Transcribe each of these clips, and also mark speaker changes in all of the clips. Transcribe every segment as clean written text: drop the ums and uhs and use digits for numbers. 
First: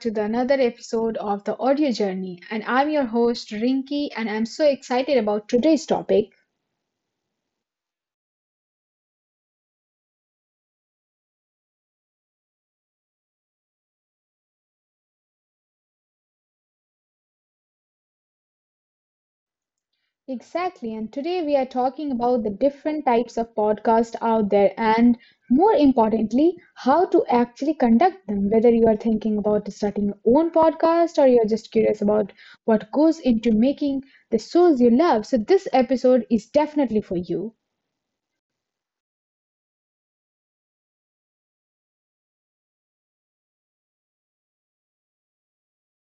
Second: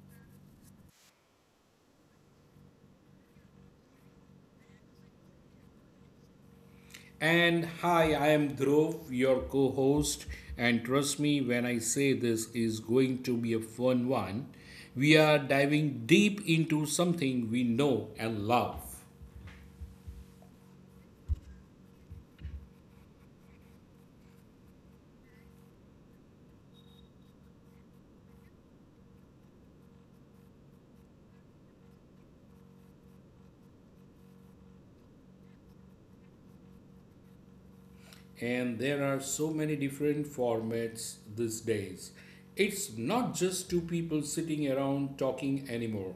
Speaker 1: to the another episode of the Audio Journey. And I'm your host, Rinki, and I'm so excited about today's topic.
Speaker 2: And hi, I am Dhruv, your co host. And trust me when I say this is going to be a fun one. We are diving deep into something we know and love.
Speaker 1: Exactly, and today we are talking about the different types of podcasts out there, and more importantly, how to actually conduct them. Whether you are thinking about starting your own podcast or you're just curious about what goes into making the shows you love, so this episode is definitely for you.
Speaker 2: And there are so many different formats these days. It's not just two people sitting around talking anymore.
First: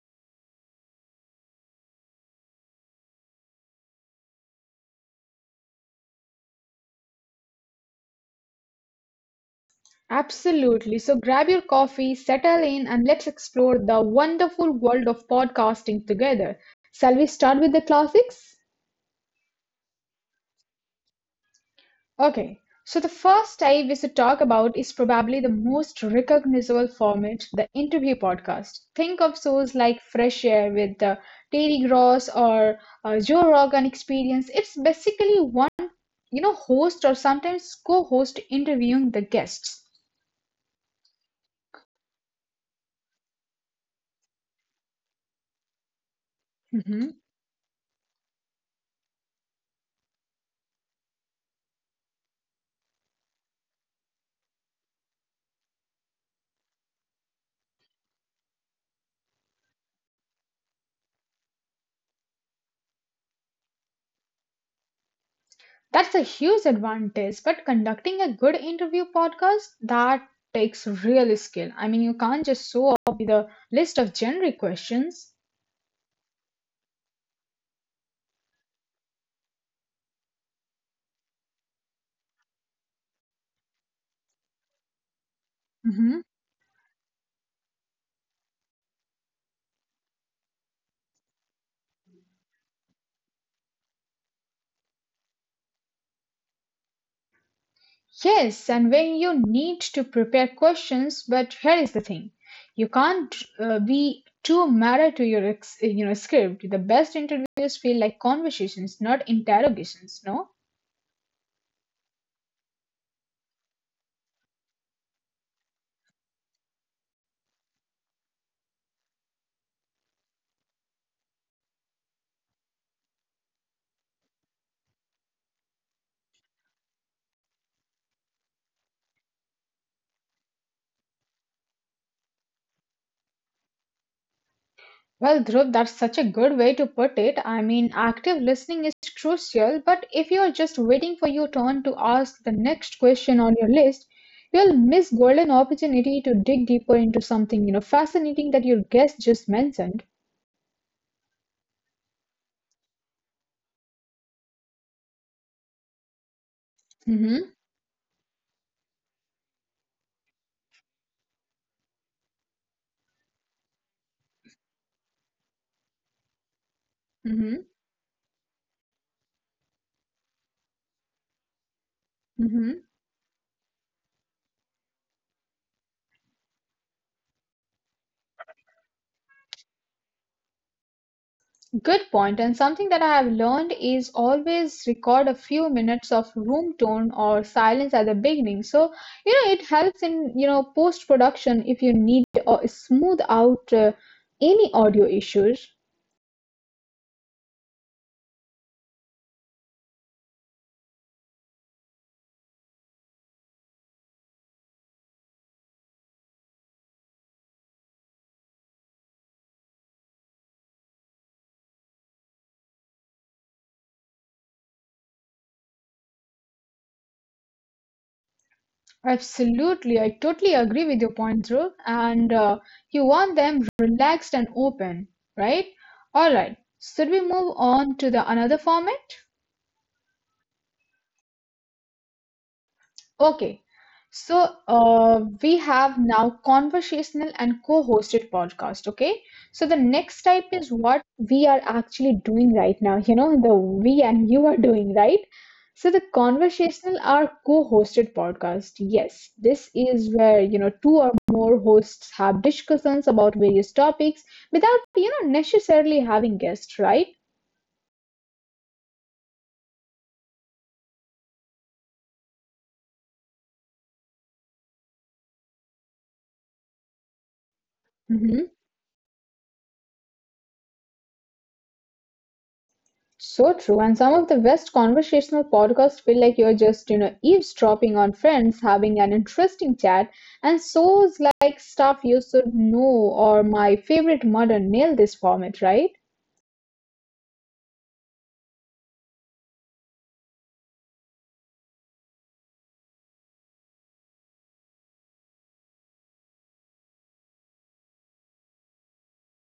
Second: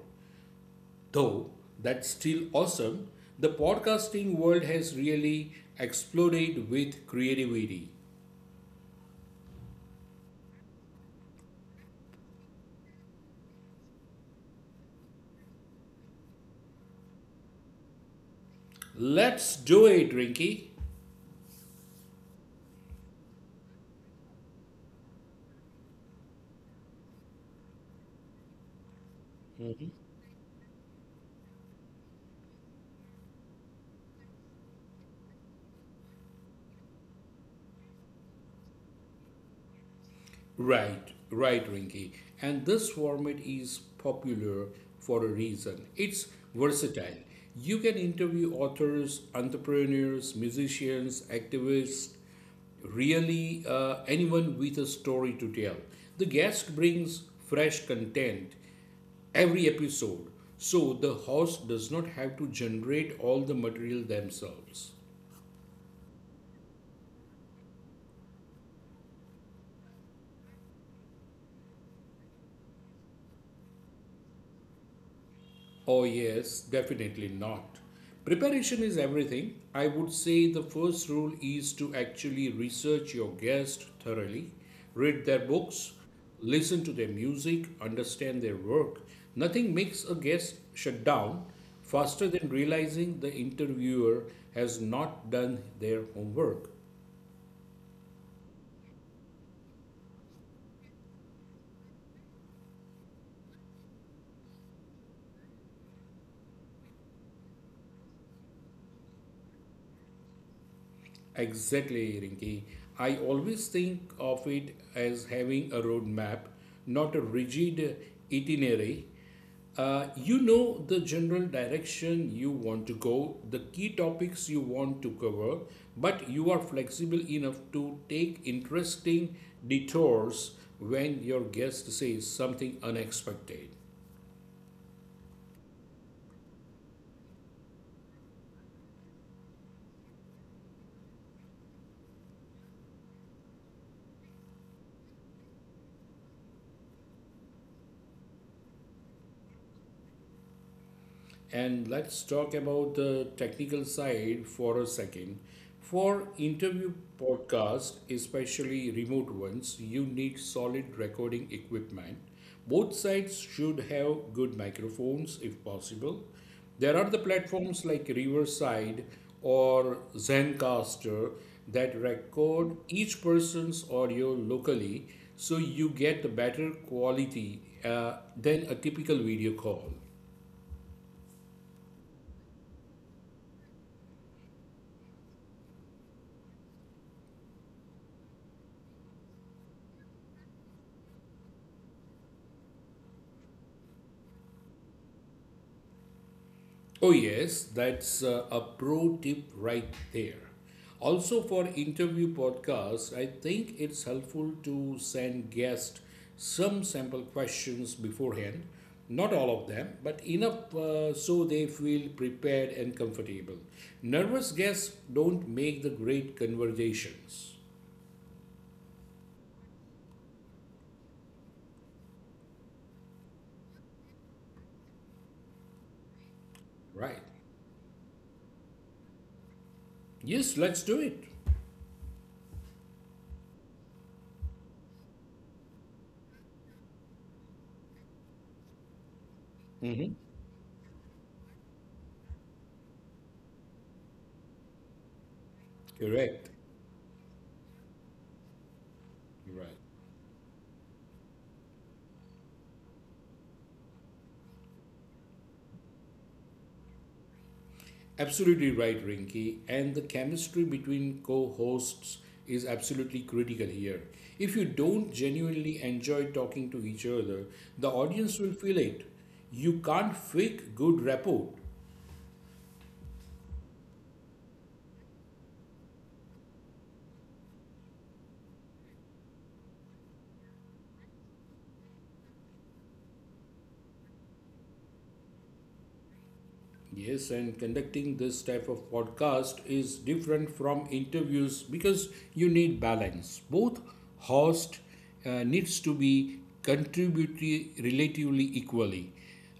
Speaker 2: Though that's still awesome, the podcasting world has really exploded with creativity.
Speaker 1: Absolutely. So grab your coffee, settle in, and let's explore the wonderful world of podcasting together. Shall we start with the classics?
Speaker 2: Let's do it, Rinky.
Speaker 1: Okay. So the first type is to talk about is probably the most recognizable format, the interview podcast. Think of shows like Fresh Air with Terry Gross or Joe Rogan Experience. It's basically one, host or sometimes co-host interviewing the guests.
Speaker 2: Right, right, Rinky. And this format is popular for a reason. It's
Speaker 1: Mm-hmm.
Speaker 2: versatile. You can interview authors, entrepreneurs, musicians, activists, really anyone with a story to tell. The guest brings fresh content every episode, so the host does not have to generate all the material themselves.
Speaker 1: That's a huge advantage, but conducting a good interview podcast that takes real skill. I mean, you can't just show up with a list of generic questions.
Speaker 2: Oh, yes, definitely not. Preparation is everything. I would say the first rule is to actually research your guest thoroughly, read their books,
Speaker 1: Mhm.
Speaker 2: listen to their music, understand their work. Nothing makes a guest shut down faster than realizing the interviewer has not done their homework.
Speaker 1: Yes, and when you need to prepare questions, but here is the thing: you can't be too married to your script. The best interviews feel like conversations, not interrogations. No.
Speaker 2: Exactly, Rinki. I always think of it as having a roadmap, not a rigid itinerary. You know, the general direction you want to go, the key topics you want to cover, but you are flexible enough to take interesting detours when your guest says something unexpected.
Speaker 1: Well, Dhruv, that's such a good way to put it. I mean, active listening is crucial, but if you're just waiting for your turn to ask the next question on your list, you'll miss golden opportunity to dig deeper into something, fascinating that your guest just mentioned.
Speaker 2: And let's talk about the technical side for a second. For interview
Speaker 1: hmm
Speaker 2: podcasts, especially remote ones, you need solid recording equipment. Both sides should have good microphones if possible. There are the
Speaker 1: hmm
Speaker 2: platforms like Riverside or Zencaster that record
Speaker 1: hmm
Speaker 2: each person's audio locally, so you get better quality than a typical video call.
Speaker 1: Good point, and something that I have learned is always record a few minutes of room tone or silence at the beginning. So, it helps in, post production if you need or smooth out any audio issues.
Speaker 2: Oh, yes, that's a pro tip right there. Also, for interview podcasts, I think it's helpful to send guests some sample questions beforehand. Not all of them, but enough so they feel prepared and comfortable. Nervous guests don't make the great conversations.
Speaker 1: Absolutely, I totally agree with your point, Dhruv. And you want them relaxed and open, right? All right.
Speaker 2: Right.
Speaker 1: Should we move on to the another format?
Speaker 2: Yes, let's do it.
Speaker 1: Okay, so we have now conversational and co-hosted podcast. Okay, so the
Speaker 2: hmm
Speaker 1: next type is what we are actually doing right now. You know, the we and you are doing right. So the
Speaker 2: Correct.
Speaker 1: conversational are co-hosted podcast. Yes,
Speaker 2: Right.
Speaker 1: this is where you know two or more hosts have discussions about various topics without you know necessarily having guests, right?
Speaker 2: Absolutely right, Rinky. And the chemistry between co hosts is absolutely critical here. If you don't genuinely enjoy talking to each other, the audience will
Speaker 1: Mm-hmm.
Speaker 2: feel it. You can't fake good rapport.
Speaker 1: So true, and some of the best conversational podcasts feel like you're just, eavesdropping on friends, having an interesting chat, and shows like stuff you should know or my favorite murder nail this format, right?
Speaker 2: Yes, and conducting this type of podcast is different from interviews because you need balance. Both host needs to be contributory relatively equally.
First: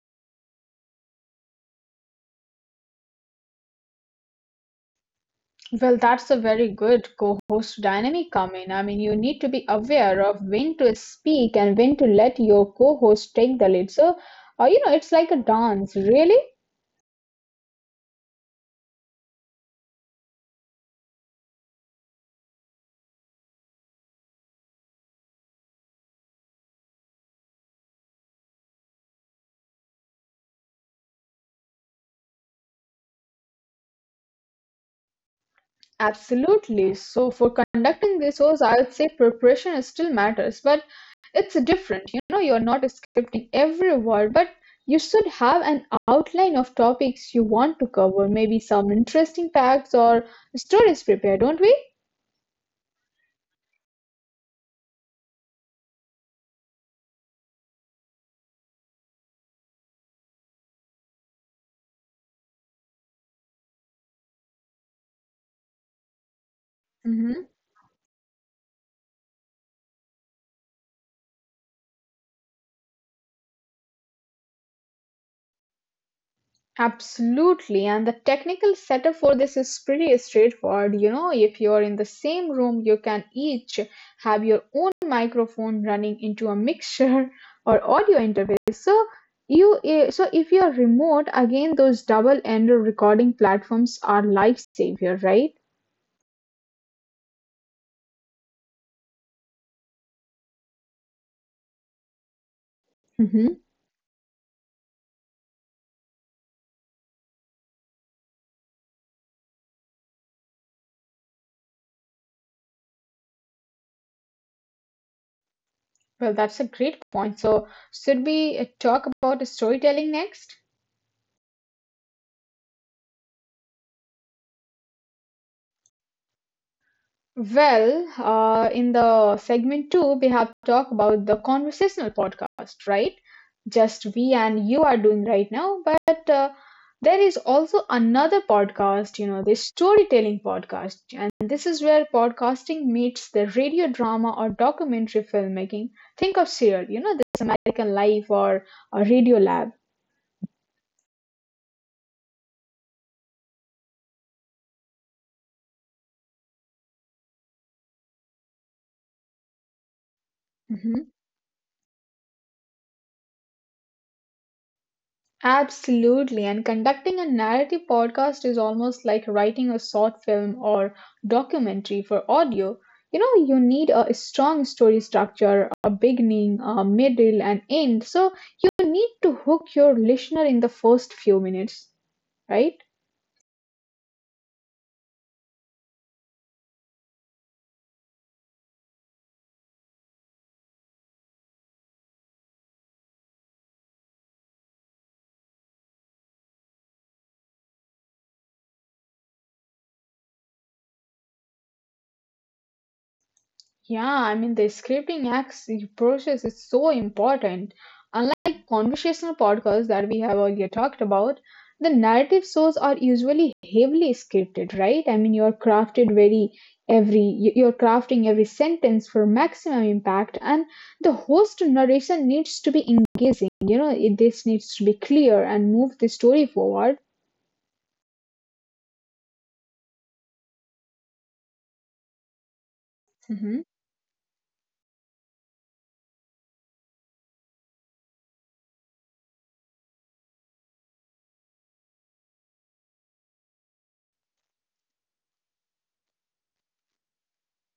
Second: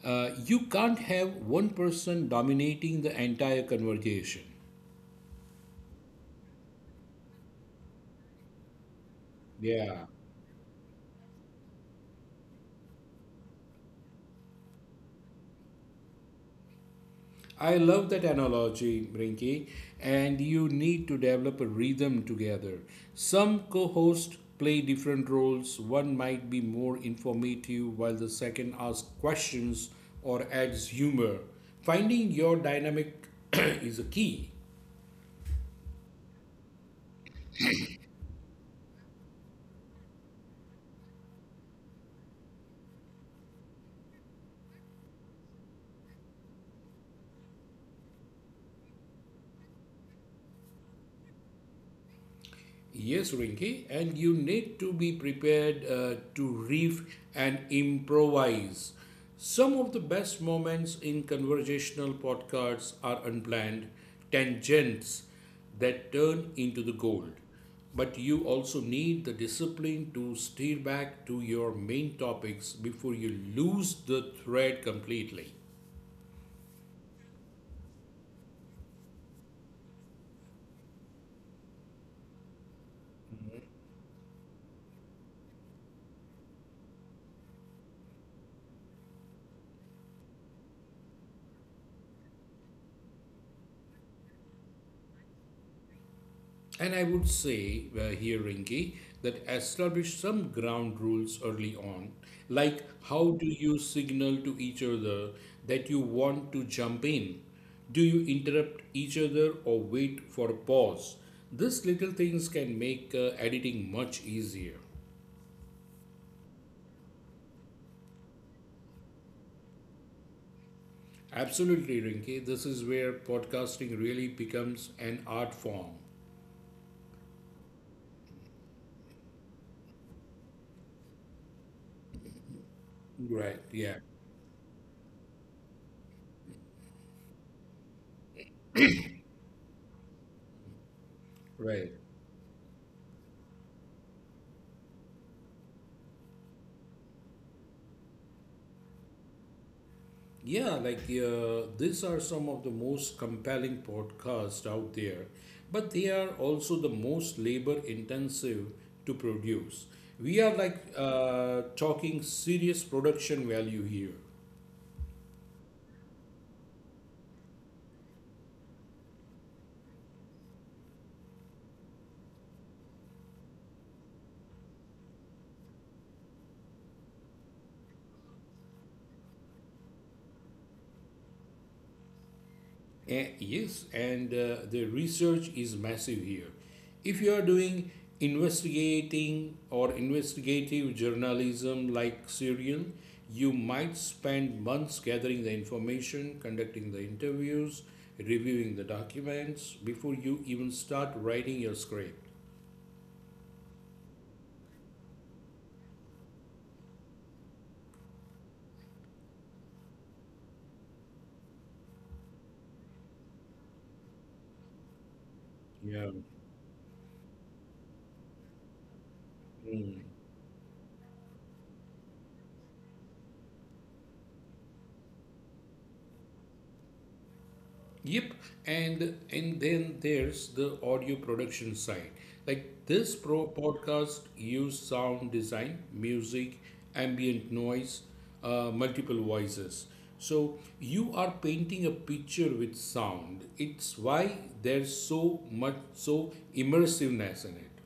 Speaker 2: You can't have one person dominating the entire conversation.
Speaker 1: Well, that's a very good co-host dynamic come in. I mean, you need to be
Speaker 2: Yeah.
Speaker 1: aware of when to speak and when to let your co-host take the lead. So, it's like a dance, really.
Speaker 2: I love that analogy, Rinky. And you need to develop a rhythm together. Some co hosts play different roles. One might be more informative, while the second asks questions or adds humor. Finding your dynamic is a key.
Speaker 1: Absolutely. So for conducting this, shows, I would say preparation is still matters, but it's different. You know, you're not scripting every word, but you should have an outline of topics you want to cover, maybe some interesting facts or stories prepared, don't we?
Speaker 2: Yes, Rinki, and you need to be prepared to riff and improvise. Some of the best moments in conversational podcasts are unplanned tangents that turn into the gold.
Speaker 1: Mhm.
Speaker 2: But you also need the discipline to steer back to your main topics before you lose the thread completely.
Speaker 1: Absolutely, and the technical setup for this is pretty straightforward. You know, if you're in the same room, you can each have your own microphone running into a mixer or audio interface. So so if you're remote, again, those double-ended recording platforms are lifesaver, right?
Speaker 2: And I would say here, Rinki, that establish some ground rules early on, like how do you
Speaker 1: hmm
Speaker 2: signal to each other that you want to jump in? Do you interrupt each other or wait for a pause? These little things can make editing much easier.
Speaker 1: Well, that's a great point. So should we talk about storytelling next?
Speaker 2: Absolutely, Rinki. This is where podcasting really becomes an art form.
Speaker 1: Well, in the segment two, we have talked about the conversational podcast, right?
Speaker 2: Right. Yeah.
Speaker 1: Just we and you are doing right now. But there is also another podcast, the storytelling podcast. And this
Speaker 2: Right.
Speaker 1: is where podcasting meets the radio drama or documentary filmmaking. Think of Serial, this American Life or Radio Lab.
Speaker 2: Yeah, like these are some of the most compelling podcasts out there, but they are also the most labor intensive to produce. We are like
Speaker 1: Mm-hmm.
Speaker 2: uh, talking serious production value here.
Speaker 1: Absolutely, and conducting a narrative podcast is almost like writing a short film or documentary for audio. You know, you need a strong story structure, a beginning, a middle, and end. So you need to hook your listener in the first few minutes, right?
Speaker 2: Yes, and the research is massive here. If you are doing investigating or investigative journalism like Serial, you might spend months gathering the information, conducting the interviews, reviewing the documents before you even start writing your script.
Speaker 1: Yeah, I mean, the scripting acts process is so important. Unlike conversational podcasts that we have earlier talked about, the narrative shows are usually heavily scripted, right? I mean, you're
Speaker 2: Yeah.
Speaker 1: crafted very every you- you're crafting every sentence for
Speaker 2: Mm.
Speaker 1: maximum impact, and the host narration needs to be engaging. You know, this needs to be clear and move the story forward.
Speaker 2: Yep, and then there's the audio production side. Like this pro podcast use sound design, music, ambient noise, multiple voices. So you are painting a picture with sound. It's why there's so much so immersiveness in it.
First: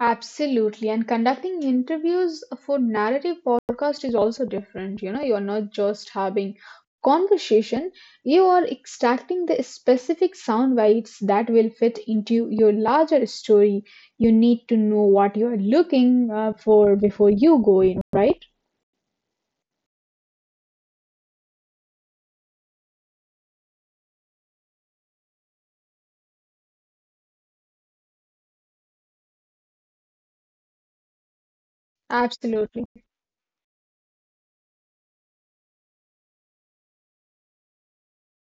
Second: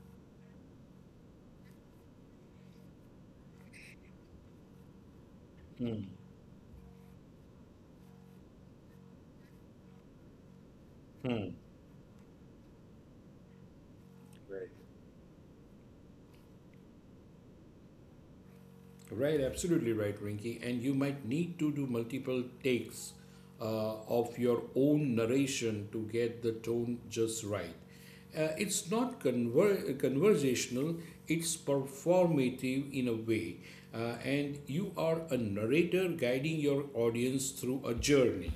Speaker 1: Absolutely. And conducting interviews for narrative podcast is also different. You know, you're not just having conversation, you are extracting the specific sound bites that will fit into your larger story. You need to know what you're looking for before you go in, right?
Speaker 2: Right, absolutely right, Rinky. And you might need to do multiple takes of your own narration to get the tone just right. It's not conversational, it's
Speaker 1: Absolutely.
Speaker 2: performative in a way. And you are a narrator guiding your audience through a journey.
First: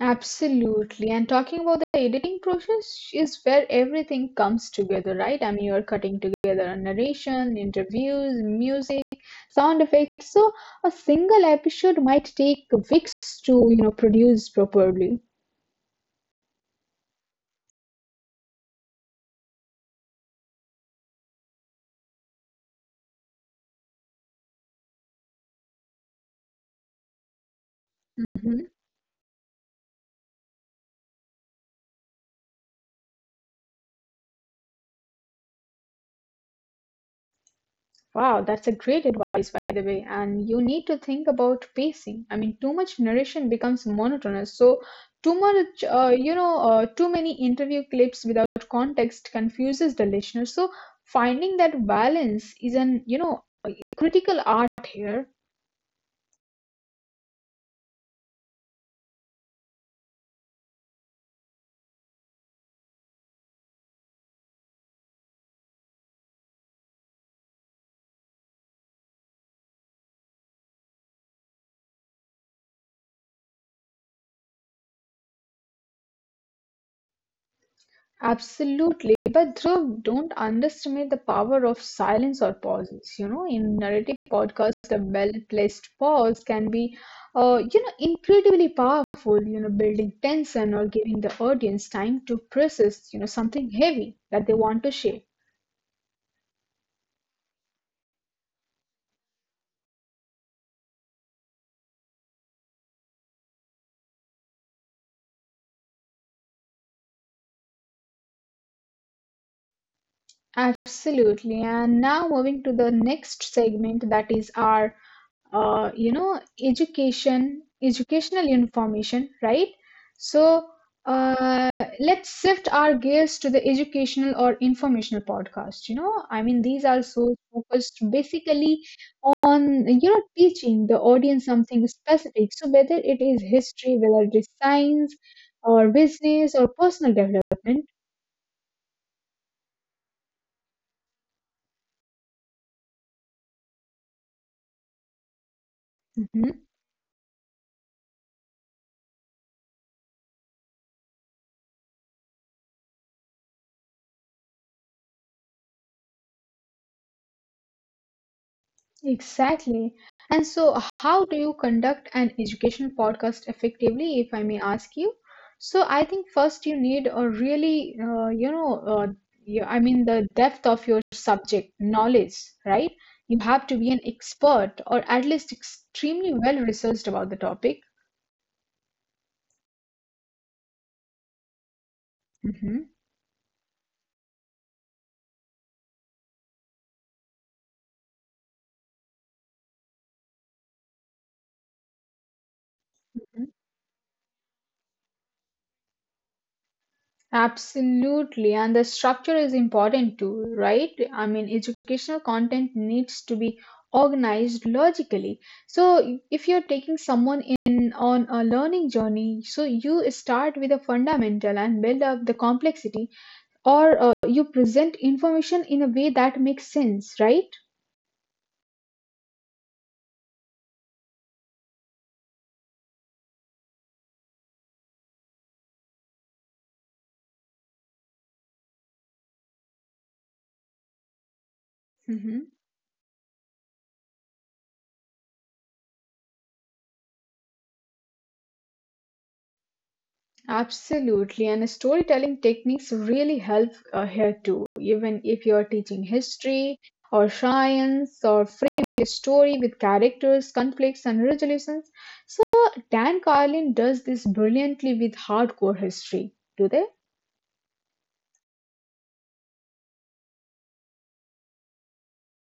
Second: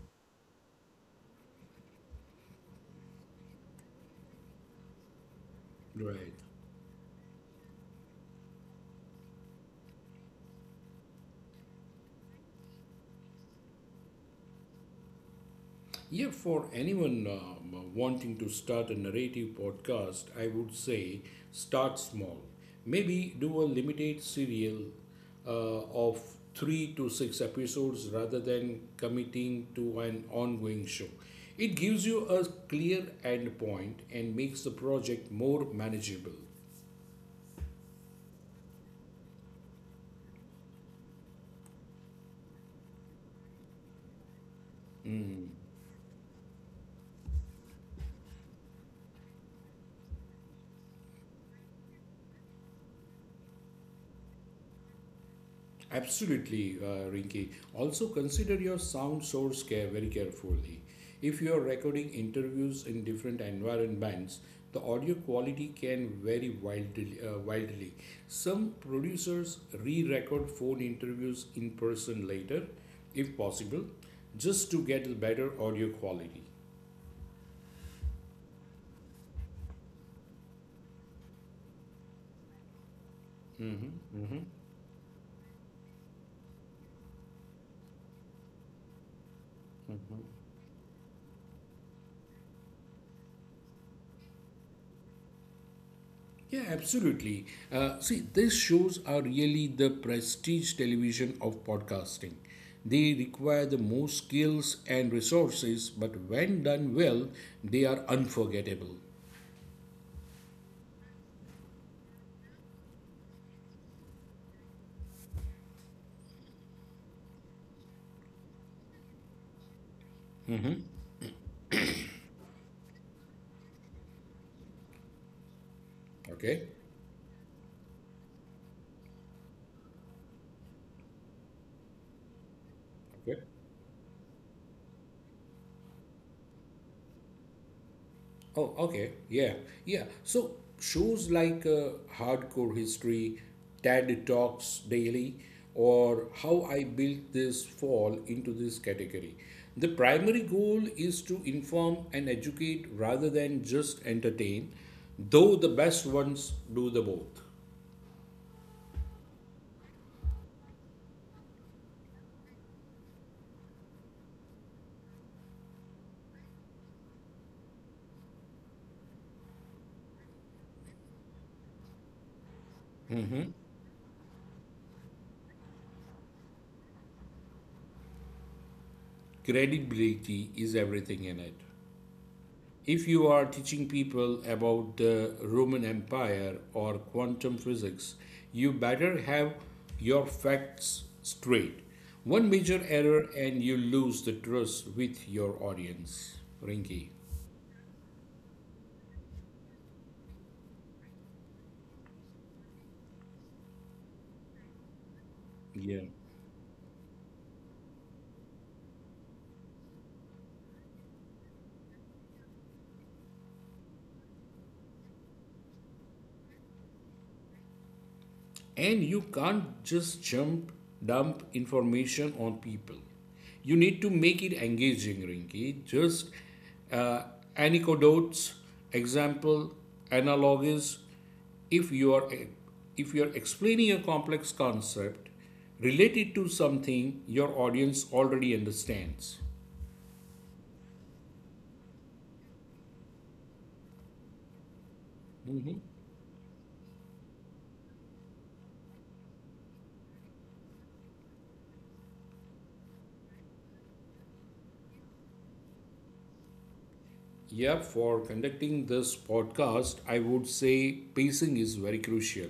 Speaker 1: Absolutely. And talking about the editing process is where everything comes together, right? I mean, you're cutting
Speaker 2: Right.
Speaker 1: together a narration, interviews, music, sound effects. So a single episode might take weeks to, produce properly.
Speaker 2: Yeah, for anyone wanting to start a narrative podcast, I would say start small. Maybe do a limited serial of three to six episodes rather
Speaker 1: Mhm.
Speaker 2: than committing to an ongoing show. It gives you a clear end point and makes the project more manageable.
Speaker 1: Wow, that's a great advice, by the way. And you need to think about pacing. I mean, too much narration becomes monotonous. So, too much, you know, too many interview clips without context confuses the listener. So, finding that balance is an, a critical art here.
Speaker 2: Absolutely, Rinki. Also, consider your sound source care very carefully. If you are recording interviews in different environments, the audio quality can vary wildly. Some producers re-record phone interviews in person later, if possible, just to get better audio quality.
Speaker 1: Absolutely. But Dhruv, don't underestimate the power of silence or pauses. You know, in
Speaker 2: Hmm.
Speaker 1: narrative podcasts, a well-placed pause can be, incredibly powerful, building tension or giving the audience time to process, something heavy that they want to share.
Speaker 2: Yeah, absolutely. See, these shows are really the prestige television of podcasting. They require the most skills and resources, but when done well, they are unforgettable.
Speaker 1: Absolutely. And now moving to the next segment, that is our educational information, right? So uh, let's shift our gears to the educational or informational podcast, I mean
Speaker 2: Okay?
Speaker 1: these are so focused basically on teaching the audience something specific, so whether it
Speaker 2: Okay?
Speaker 1: is history, whether it is science or business or personal development.
Speaker 2: Oh, okay. Yeah. Yeah. So shows like Hardcore History, TED Talks Daily, or How
Speaker 1: Mm-hmm.
Speaker 2: I Built This fall into this category. The primary goal is to inform and educate rather than just entertain, though the best ones do the both.
Speaker 1: Exactly. And so, how do you conduct an education podcast effectively, if I may ask you? So, I think first you need a really, I mean, the depth of your subject knowledge, right? You have to be an expert or at least extremely well researched about the topic.
Speaker 2: Credibility is everything in it.
Speaker 1: Mhm.
Speaker 2: If you are teaching people about the Roman Empire or quantum physics, you better have your facts straight. One major error and you lose the trust with your audience, Rinki.
Speaker 1: Absolutely, and the structure is important too, right? I mean, educational content needs to be organized logically.
Speaker 2: Yeah.
Speaker 1: So, if you're taking someone in on a learning journey, so you start with a fundamental and build up the complexity, or you present information in a way that makes sense, right?
Speaker 2: And you can't just jump dump information on people. You need to make it engaging, rinky just uh, anecdotes, example, analogies. if you are
Speaker 1: Mhm.
Speaker 2: if you are explaining a complex concept, related to something your audience already understands.
Speaker 1: Absolutely, and storytelling techniques really help here too. Even if you're teaching history or science or frame a story with characters, conflicts, and resolutions. So, Dan Carlin does this brilliantly with hardcore history, do they?
Speaker 2: Yeah, for conducting this podcast, I would say pacing is very crucial.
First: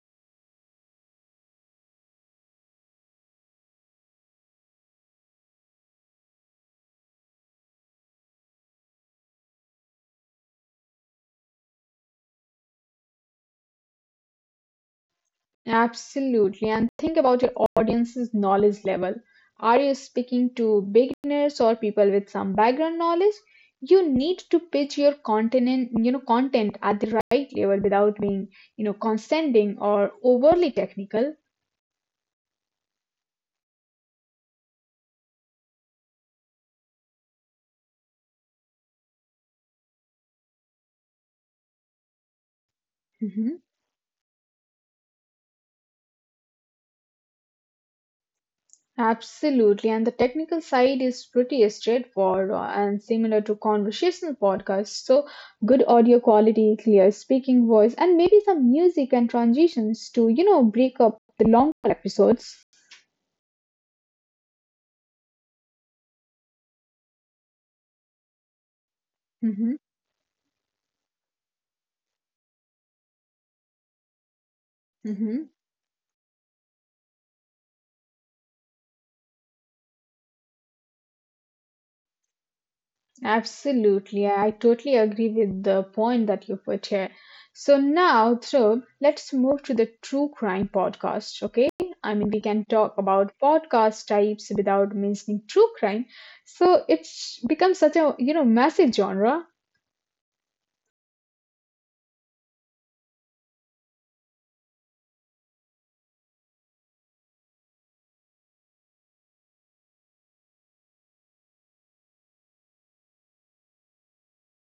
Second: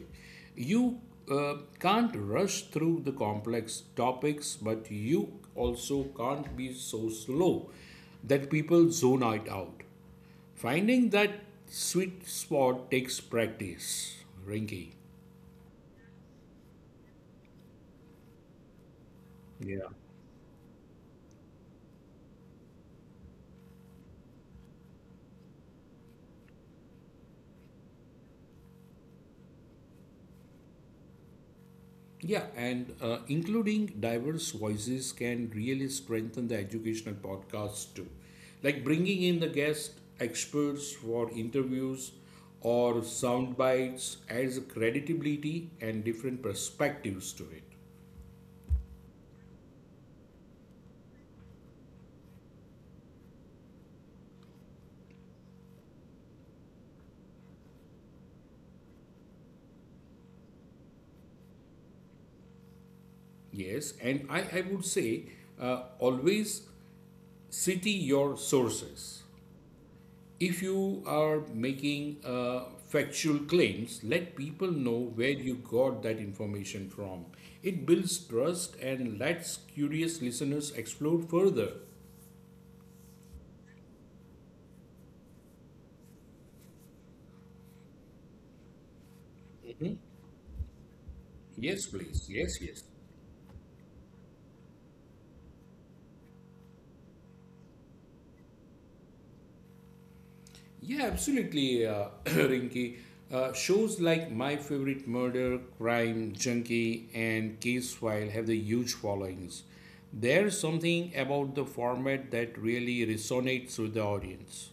Speaker 2: You can't rush through the complex topics, but you also can't be so slow that people zone it out. Finding that sweet spot takes practice, Rinky.
Speaker 1: Absolutely. And think about your audience's knowledge level. Are
Speaker 2: Yeah.
Speaker 1: you speaking to beginners or people with some background knowledge? You need to pitch your content, at the right level without being, condescending or overly technical.
Speaker 2: Yeah, and including diverse voices can really strengthen the educational podcast too. Like bringing in the guest experts for interviews or sound
Speaker 1: Mhm.
Speaker 2: bites adds credibility and different perspectives to it.
Speaker 1: Absolutely, and the technical side is pretty straightforward and similar to conversational podcasts. So, good audio quality, clear speaking voice, and maybe some music and transitions to, break up the longer episodes.
Speaker 2: Yes, and I would say always cite your sources.
Speaker 1: hmm
Speaker 2: If you are making factual claims, let people know where
Speaker 1: hmm
Speaker 2: you got that information from. It builds trust and lets curious listeners explore further.
Speaker 1: Absolutely. I totally agree with the point that you put here. So now, Dhruv, let's move to the true crime podcast, okay?
Speaker 2: Yes,
Speaker 1: I
Speaker 2: please.
Speaker 1: mean, we
Speaker 2: Yes,
Speaker 1: can
Speaker 2: yes.
Speaker 1: talk about podcast types without mentioning true crime. So it's become such a, massive genre.
Speaker 2: Yeah, absolutely, Rinky. Shows like My Favorite Murder, Crime, Junkie, and Case File have the huge followings. There's something about the format that really resonates with the audience.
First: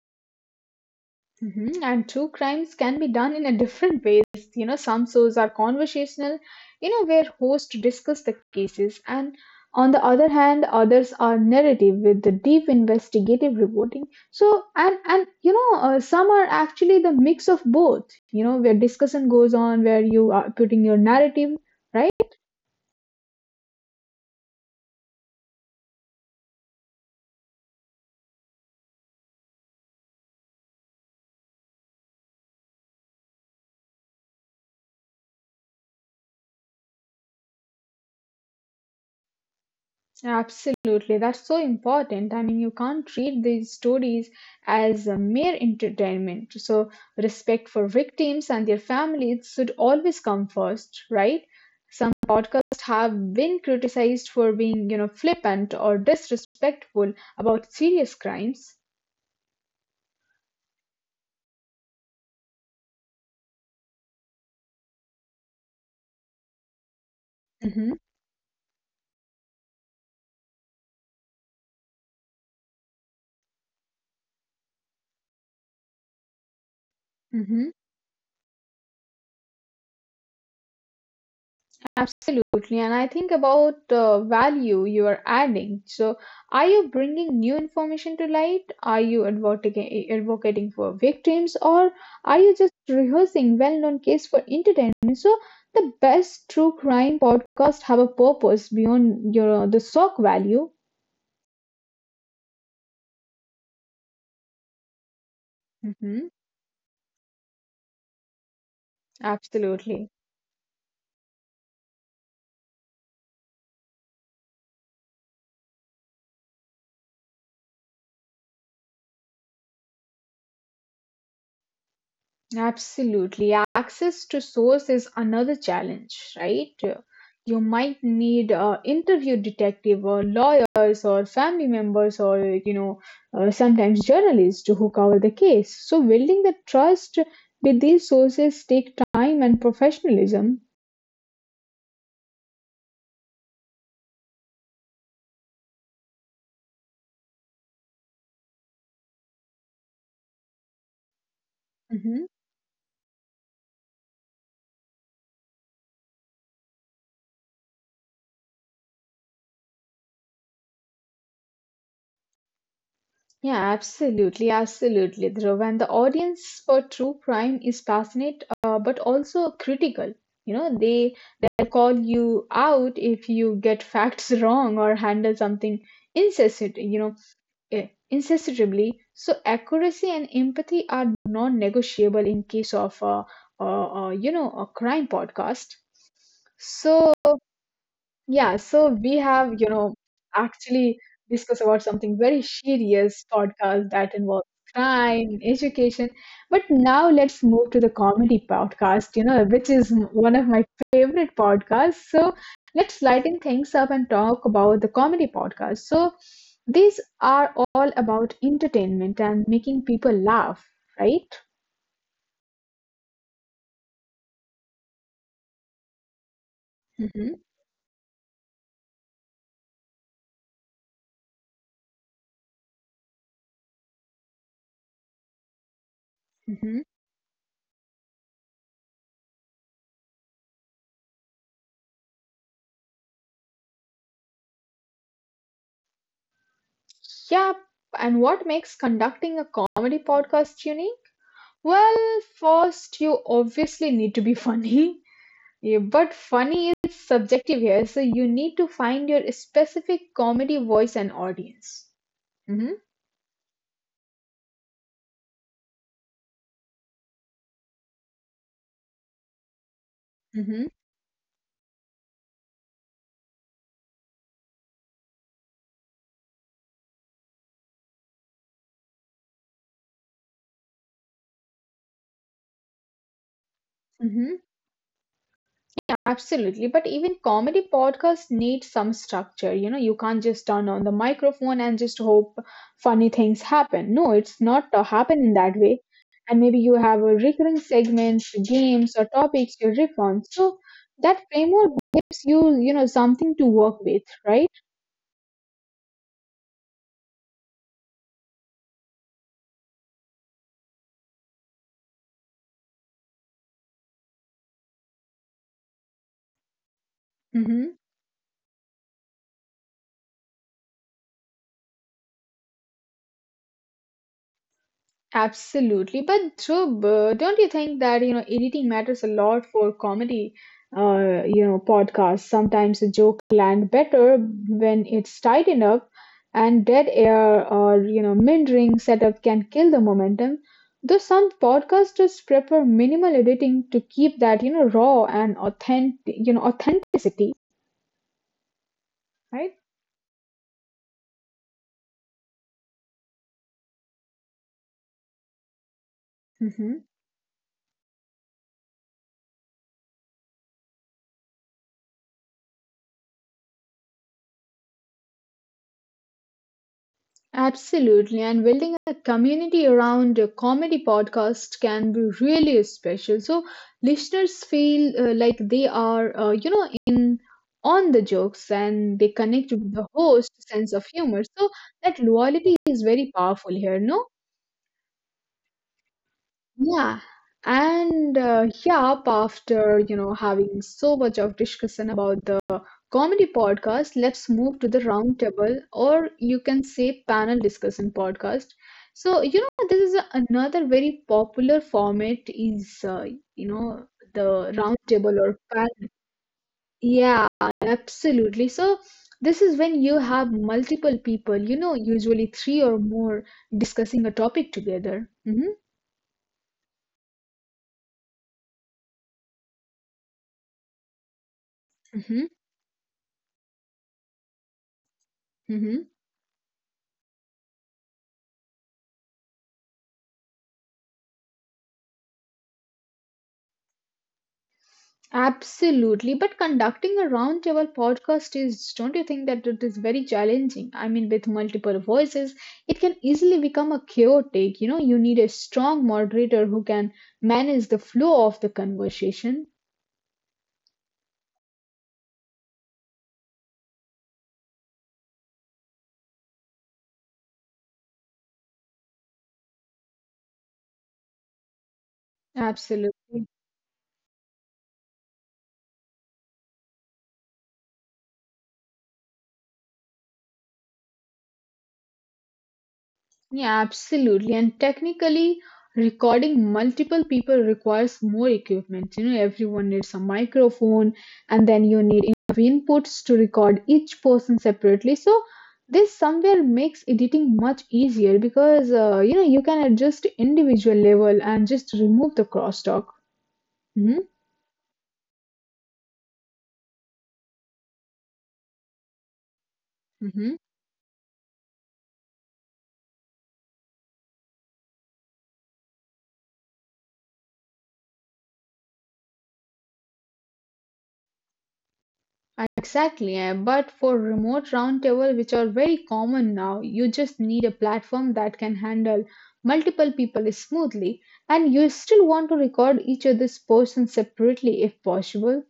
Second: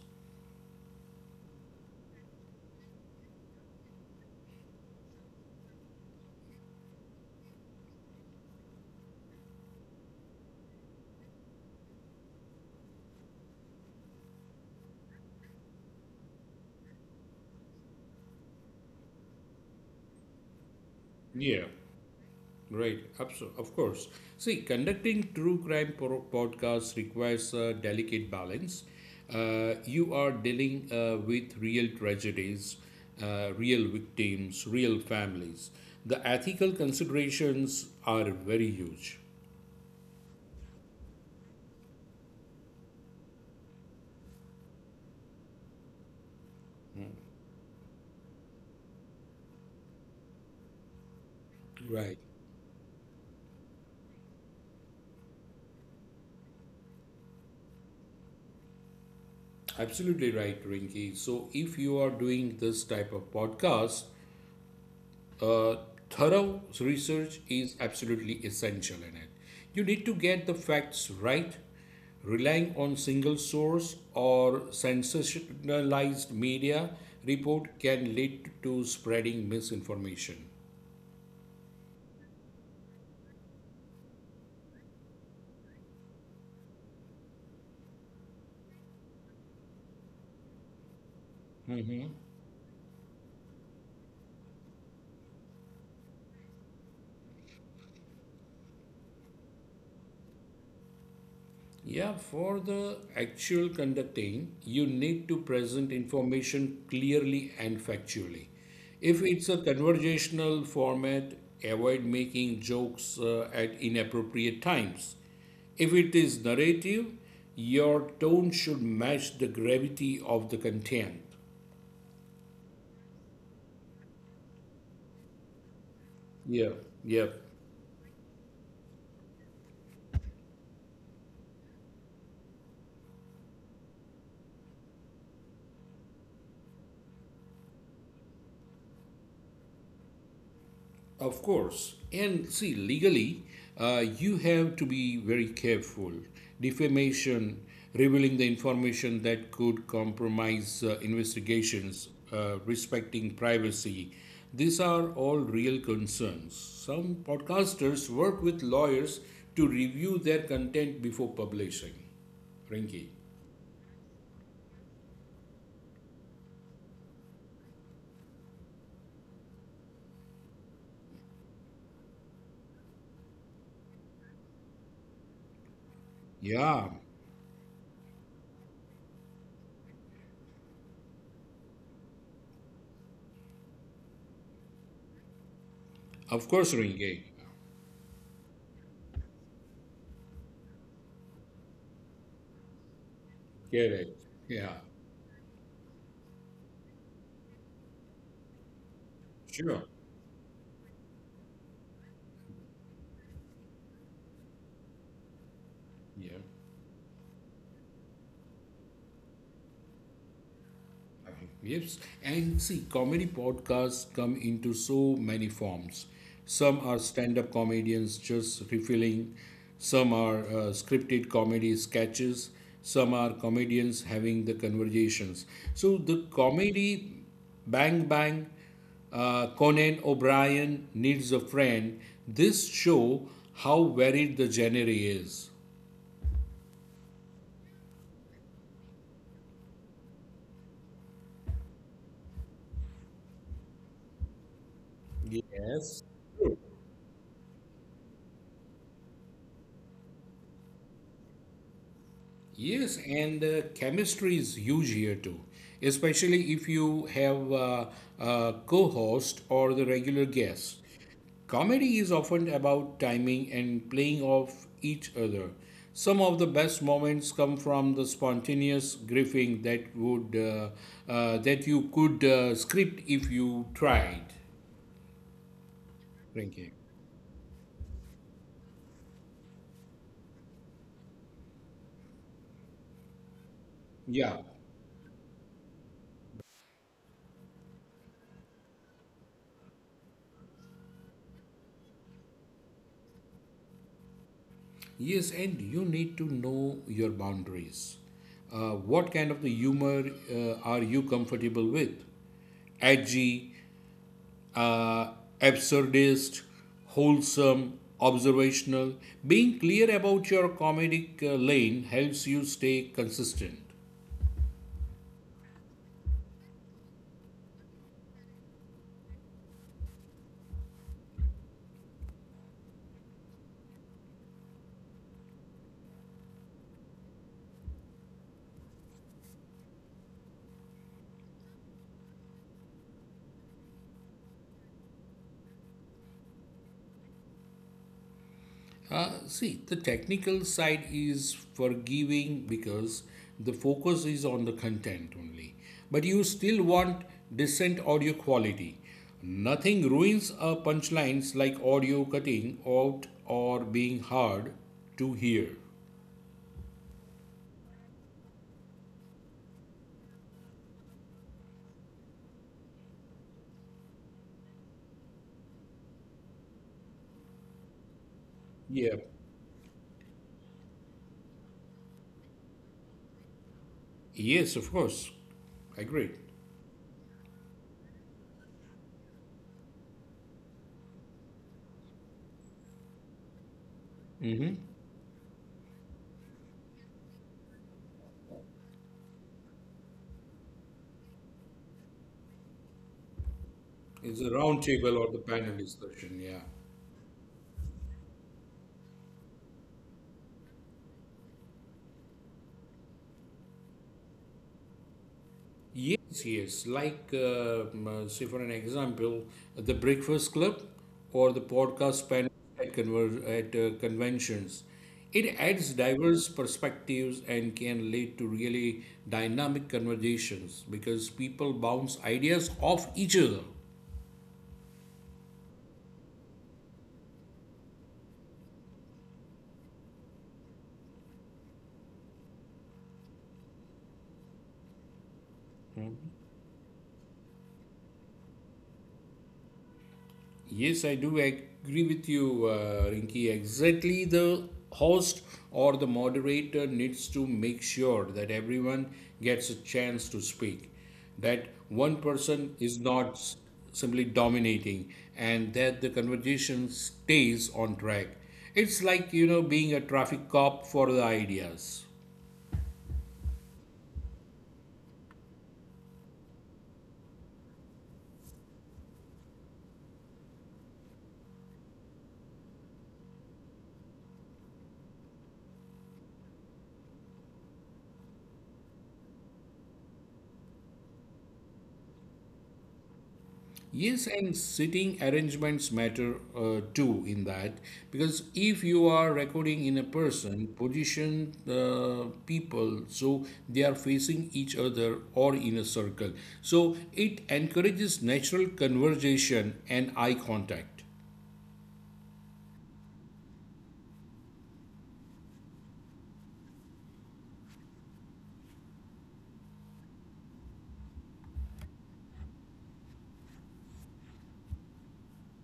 Speaker 1: Mhm. And true crimes can be done in a different ways. You know, some shows are conversational, where hosts discuss the cases, and on the other hand, others are narrative with the deep investigative reporting. So, some are actually the mix of both. You know, where discussion goes on, where you are putting your narrative,
Speaker 2: Yeah.
Speaker 1: right?
Speaker 2: Right, of course. See, conducting true crime podcasts requires a delicate balance. You are dealing with real tragedies, real victims, real families. The ethical considerations are very huge.
Speaker 1: Absolutely, that's so important. I mean, you can't treat these stories as a mere entertainment. So, respect for victims and their families should always come first, right?
Speaker 2: Right.
Speaker 1: Podcasts have been criticized for being, flippant or disrespectful about serious crimes.
Speaker 2: Absolutely right, Rinki. So, if you are doing this type of podcast, uh, thorough research is
Speaker 1: hmm
Speaker 2: absolutely essential in it. You need to get the facts right. Relying on single source or sensationalized media
Speaker 1: hmm
Speaker 2: report can lead to spreading misinformation.
Speaker 1: Absolutely, and I think about the value you are adding. So, are you bringing new information to light? Are you advocating for victims, or are you just rehearsing well-known case for entertainment? So, the best true crime podcast have a purpose beyond your the shock value.
Speaker 2: Yeah, for the actual conducting, you need to present
Speaker 1: hmm
Speaker 2: information clearly and factually. If it's a
Speaker 1: Absolutely.
Speaker 2: conversational format, avoid making jokes at inappropriate times. If it is narrative, your tone should match the gravity of the content.
Speaker 1: Absolutely. Access to source is another challenge, right?
Speaker 2: Yeah, yeah.
Speaker 1: You might need a interview detective or lawyers or family members or, you know, sometimes journalists who cover the case. So building the trust with these sources take time and professionalism.
Speaker 2: Of course. And see, legally, you have to be very careful. Defamation, revealing the information that could compromise
Speaker 1: Mm-hmm.
Speaker 2: investigations, respecting privacy, these are all real concerns. Some podcasters work with lawyers to review their content before publishing, Rinki.
Speaker 1: Yeah, absolutely, Dhruv. And the audience for true crime is passionate, but also critical. You know, they'll call you out if you get facts wrong or handle something incessant,
Speaker 2: Yeah,
Speaker 1: you know, eh, insensitively. So accuracy and empathy are non-negotiable in case of, a crime podcast.
Speaker 2: of course,
Speaker 1: So.
Speaker 2: Rinki.
Speaker 1: Yeah, so we have, actually discussed about something very serious podcast
Speaker 2: Get
Speaker 1: that
Speaker 2: it.
Speaker 1: involves
Speaker 2: Yeah,
Speaker 1: crime and education. But now let's move to the comedy podcast, you know, which
Speaker 2: sure.
Speaker 1: is one of my favorite podcasts. So let's lighten things up and talk about the comedy podcast. So
Speaker 2: Yeah.
Speaker 1: these are all about entertainment and making people laugh, right?
Speaker 2: Yes, and see, comedy podcasts come into so many forms. Some are
Speaker 1: Mm-hmm,
Speaker 2: stand up comedians just refilling, some are scripted comedy sketches, some are comedians having the conversations. So the
Speaker 1: mm-hmm.
Speaker 2: Comedy Bang Bang, Conan O'Brien Needs a Friend, this show how varied the genre is.
Speaker 1: Yeah, and what makes conducting a comedy podcast unique? Well, first, you obviously need to be funny. Yeah, but funny is subjective here, so you need to find your specific comedy voice and audience. Mm-hmm,
Speaker 2: Yes, and chemistry is huge here too, especially if you have a co-host or the regular
Speaker 1: mm-hmm,
Speaker 2: guest. Comedy is often about timing and playing off each other. Some of the best moments come from the spontaneous griefing that would that you could script if you
Speaker 1: mm-hmm.
Speaker 2: tried.
Speaker 1: Absolutely.
Speaker 2: Thank
Speaker 1: But
Speaker 2: you.
Speaker 1: even comedy podcasts need some structure. You know, you can't just turn on the microphone and just hope funny things happen. No,
Speaker 2: Yeah.
Speaker 1: it's not happen in that way. And maybe you have a recurring segments, games or topics you riff on. So that framework gives you, you know, something to work with, right?
Speaker 2: Yes, and you need to know your boundaries. What kind of the humor are you comfortable with? Edgy, uh, absurdist,
Speaker 1: Mm-hmm.
Speaker 2: wholesome, observational. Being clear about your comedic lane helps you stay consistent.
Speaker 1: Absolutely, but Dhruv, don't you think that you know editing matters a lot for comedy, you know, podcasts? Sometimes a joke land better when it's tight enough, and dead air or you know mendering setup can kill the momentum. Though some podcasters prefer minimal editing to keep that you know raw and authentic, you know, authenticity, right?
Speaker 2: See, the technical side is forgiving because the focus is on the content only. But you still
Speaker 1: Mm-hmm.
Speaker 2: want decent audio quality. Nothing ruins a punchlines like audio cutting out or being hard to hear.
Speaker 1: Absolutely, and building a community around a comedy podcast can be really special. So listeners feel like they are, you know, in on the jokes and
Speaker 2: Yeah.
Speaker 1: they connect with the host's sense of humor. So that loyalty is very powerful here, no?
Speaker 2: Yes, of course. Agreed.
Speaker 1: Yeah, and after you know having so much of discussion about the comedy podcast, let's
Speaker 2: Agree.
Speaker 1: move to
Speaker 2: Mm-hmm.
Speaker 1: the round table, or you can say panel discussion podcast. So you know this is another very popular format is you know
Speaker 2: It's a
Speaker 1: the round
Speaker 2: round table
Speaker 1: table
Speaker 2: or
Speaker 1: or
Speaker 2: the panel
Speaker 1: panel.
Speaker 2: discussion. Yeah.
Speaker 1: Yeah, absolutely. So this is when you have multiple people, you know, usually three or more discussing a topic together. Hmm
Speaker 2: Yes, yes. Like, say, for an example, the Breakfast Club or the podcast
Speaker 1: hmm
Speaker 2: panel at, at conventions. It adds
Speaker 1: hmm.
Speaker 2: diverse perspectives and can lead to really dynamic conversations because people bounce ideas off each other.
Speaker 1: Absolutely. But conducting a roundtable podcast is, don't you think that it is very challenging? I mean, with multiple voices, it can easily become a chaotic. You know, you need a strong moderator who can manage the flow of the conversation.
Speaker 2: Yes, I do agree with you, Rinki. Exactly, the host or the moderator needs to make sure that everyone gets a chance to speak, that one person is not
Speaker 1: Absolutely.
Speaker 2: simply dominating, and that the conversation stays on track. It's like, being a traffic cop for the ideas.
Speaker 1: Yeah, absolutely. And technically, recording multiple people requires more equipment. You know, everyone needs a microphone, and then you need enough inputs to record each person separately. So, this somewhere makes editing much easier because you know you can adjust individual level and just remove the crosstalk. Mm-hmm.
Speaker 2: Yes, and sitting arrangements matter too in that, because if you are recording in a
Speaker 1: Mm-hmm.
Speaker 2: person, position the people so they are facing each other or in a circle. So it encourages natural conversation and eye contact.
Speaker 1: Exactly, but for remote roundtable, which are very common now, you just need a platform that can handle multiple people smoothly, and you still want to record each other's person separately if possible.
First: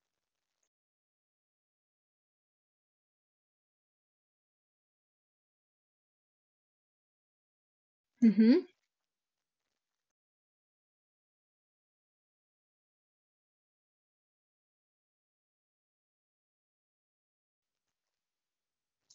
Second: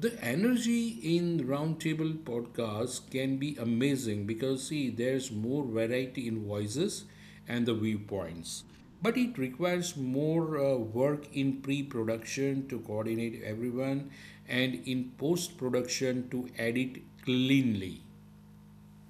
Speaker 2: The energy in roundtable podcasts can be amazing because, see, there's more variety in voices and the viewpoints.
Speaker 1: Mhm.
Speaker 2: But it requires more work in pre production to coordinate everyone and in post production to edit cleanly.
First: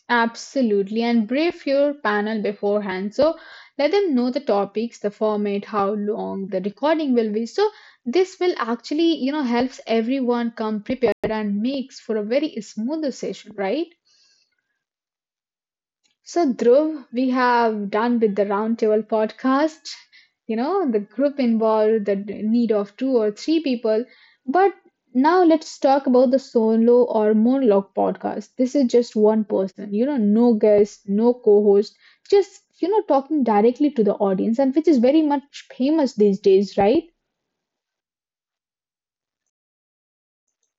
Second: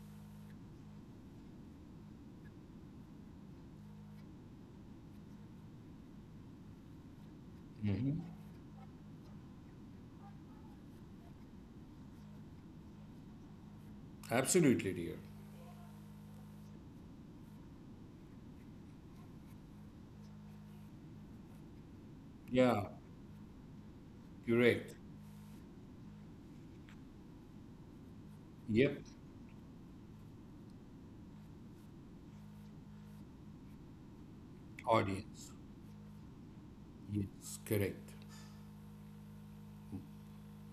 Speaker 1: Absolutely, and brief your panel beforehand. So let them know the topics, the format, how long the recording will be. So this will actually, you know, helps everyone come prepared and makes for a very smoother session, right?
Speaker 2: Absolutely, dear.
Speaker 1: So, Dhruv, we have done with the Roundtable podcast. You know, the group involved the need
Speaker 2: Yeah,
Speaker 1: of two or three people. But
Speaker 2: correct.
Speaker 1: now let's talk about the solo or monologue podcast. This is
Speaker 2: Yep,
Speaker 1: just one person, you know, no guest, no co host, just, you know, talking directly to the audience, and which is very
Speaker 2: audience.
Speaker 1: much famous these days, right?
Speaker 2: Yes, correct.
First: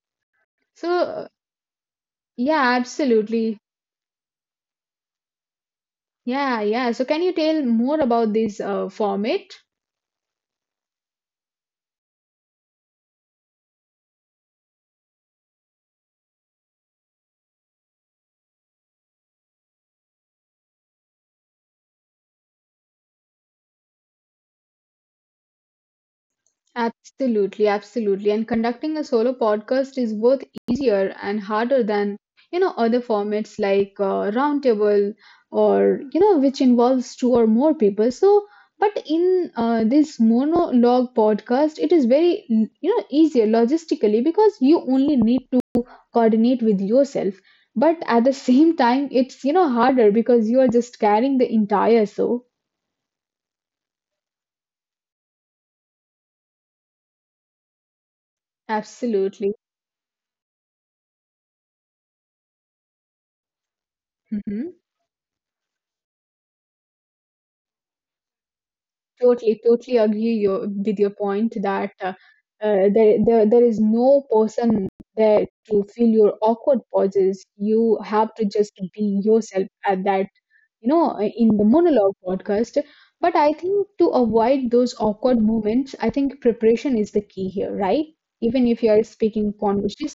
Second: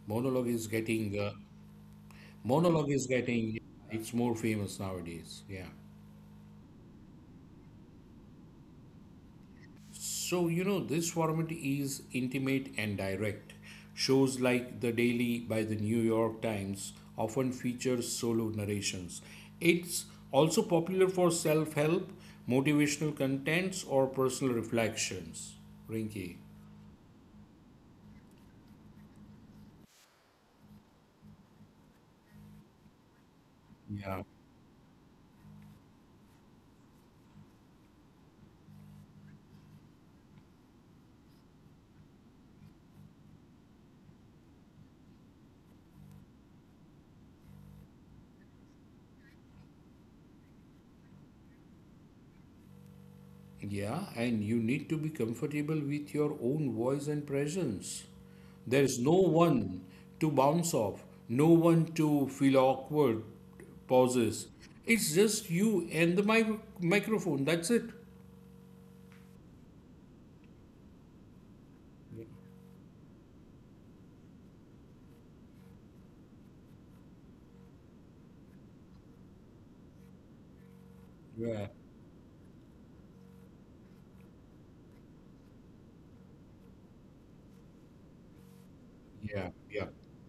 Speaker 2: Monologue is getting,
Speaker 1: So,
Speaker 2: uh,
Speaker 1: yeah,
Speaker 2: monologue is
Speaker 1: absolutely.
Speaker 2: getting, it's more famous nowadays. Yeah.
Speaker 1: Yeah, yeah. So, can you tell more about this format?
Speaker 2: So, this format is intimate and direct. Shows like The Daily by the New York Times often feature solo narrations. It's also popular for self help, motivational contents, or personal reflections. Rinky.
Speaker 1: Absolutely, absolutely. And conducting a solo podcast is both easier and harder than, you know, other formats like
Speaker 2: Yeah,
Speaker 1: roundtable or, you know, which involves two or more people. So, but in this monologue podcast, it is very, you know, easier logistically because you only need to coordinate with yourself. But at the same time, it's, you know, harder because you are just carrying the entire show.
Speaker 2: yeah, and you need to be comfortable with your own voice and presence. There's no
Speaker 1: Absolutely.
Speaker 2: one to bounce off, no one to feel awkward, pauses.
Speaker 1: Mhm.
Speaker 2: It's just you and the microphone. That's it.
Speaker 1: Totally, with your point that there is no person there to fill your awkward pauses. You have to just be yourself at that, you know, in
Speaker 2: Yeah,
Speaker 1: the monologue podcast. But I think to avoid those awkward moments, I think preparation is the key here, right? Even if you are
Speaker 2: yeah,
Speaker 1: speaking
Speaker 2: yeah.
Speaker 1: conversation